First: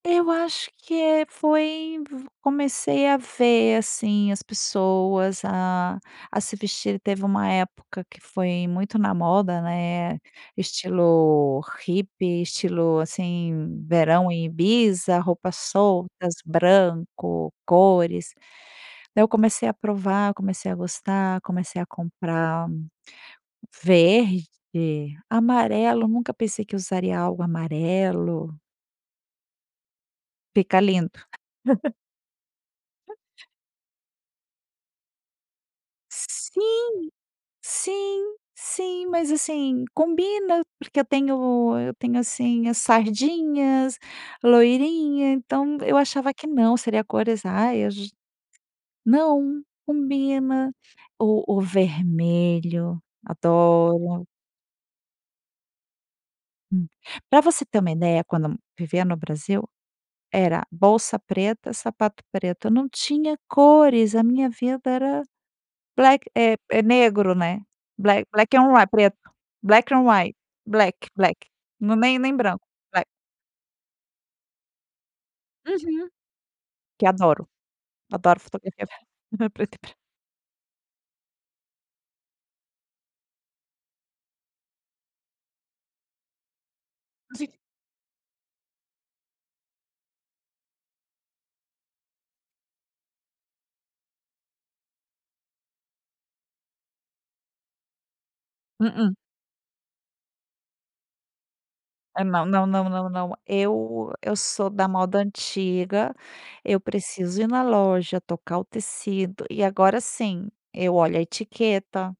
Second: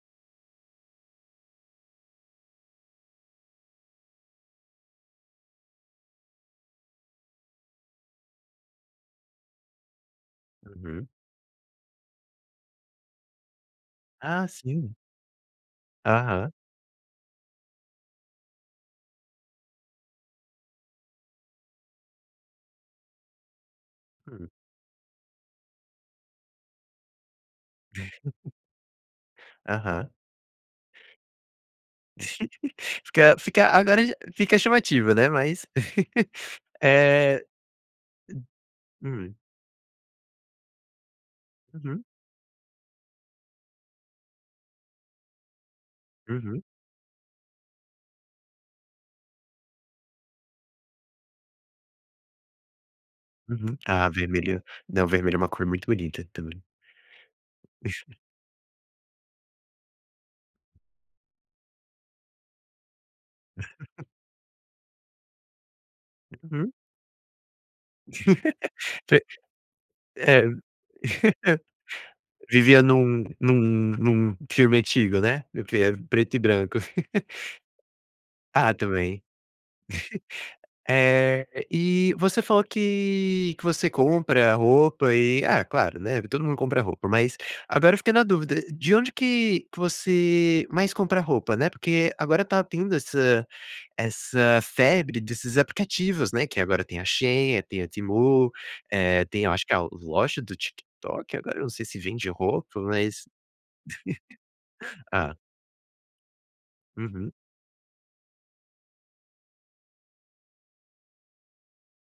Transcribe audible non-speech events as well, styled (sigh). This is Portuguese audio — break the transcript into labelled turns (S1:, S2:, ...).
S1: Eu acho que, eh, foi comecei a ver, assim, as pessoas a a se vestir. Teve uma época que foi muito na moda, né,
S2: Uhum.
S1: estilo hippie, estilo, assim, verão em
S2: Ah, sim.
S1: Ibiza, roupas soltas,
S2: Aham.
S1: branco, cores. Daí eu comecei a provar, comecei a gostar, comecei a comprar verde,
S2: Hum.
S1: amarelo, nunca pensei que usaria algo
S2: (laughs)
S1: amarelo.
S2: Aham.
S1: Fica lindo. (laughs)
S2: (giggles) Fica fica agora j fica chamativo, né, mas, (laughs)
S1: Sim,
S2: eh
S1: sim, sim, mas,
S2: hum.
S1: assim, combina porque eu tenho eu
S2: Uhum.
S1: tenho, assim, as sardinhas, loirinha, então eu achava que
S2: Uhum.
S1: não, seria cores ai j não, combina. O o vermelho,
S2: Uhum. Ah
S1: adoro.
S2: vermelho, não, vermelho é uma cor muito bonita também.
S1: Hum. Pra você ter uma
S2: (chuckles)
S1: ideia, quando vivia no Brasil era bolsa preta, sapato preto. Eu não tinha
S2: (laughs)
S1: cores, a minha vida era black é
S2: Uhum.
S1: é negro, né, bla black on whi
S2: (laughs)
S1: preto,
S2: Pe
S1: black on whi
S2: é,
S1: black, black
S2: (laughs)
S1: no nem nem branco,
S2: vivia
S1: black.
S2: num num num filme antigo, né, o que é
S1: Uhum.
S2: preto e branco.
S1: Que eu
S2: (laughs)
S1: adoro. Adoro
S2: Ah,
S1: fotografia
S2: também. (laughs)
S1: (chuckles) preto e bran
S2: Eh, e você falou que que você compra roupa e ah, claro, né, todo mundo compra roupa mas,
S1: Inclusive
S2: agora eu fiquei na dúvida, de onde que que você mais compra roupa, né? Porque agora tá tendo essa essa febre desses aplicativos, né, que agora tem a Shein, tem a Temu,
S1: Mm-mm.
S2: eh, tem eu acho que a loja do TikTok agora eu não sei se
S1: É
S2: vende
S1: não, não,
S2: roupa
S1: não, não,
S2: mas
S1: não, eu eu sou da
S2: (laughs)
S1: moda
S2: hã?
S1: antiga, eu
S2: Uhum.
S1: preciso ir na loja, tocar o tecido e agora, assim, eu olho a etiqueta.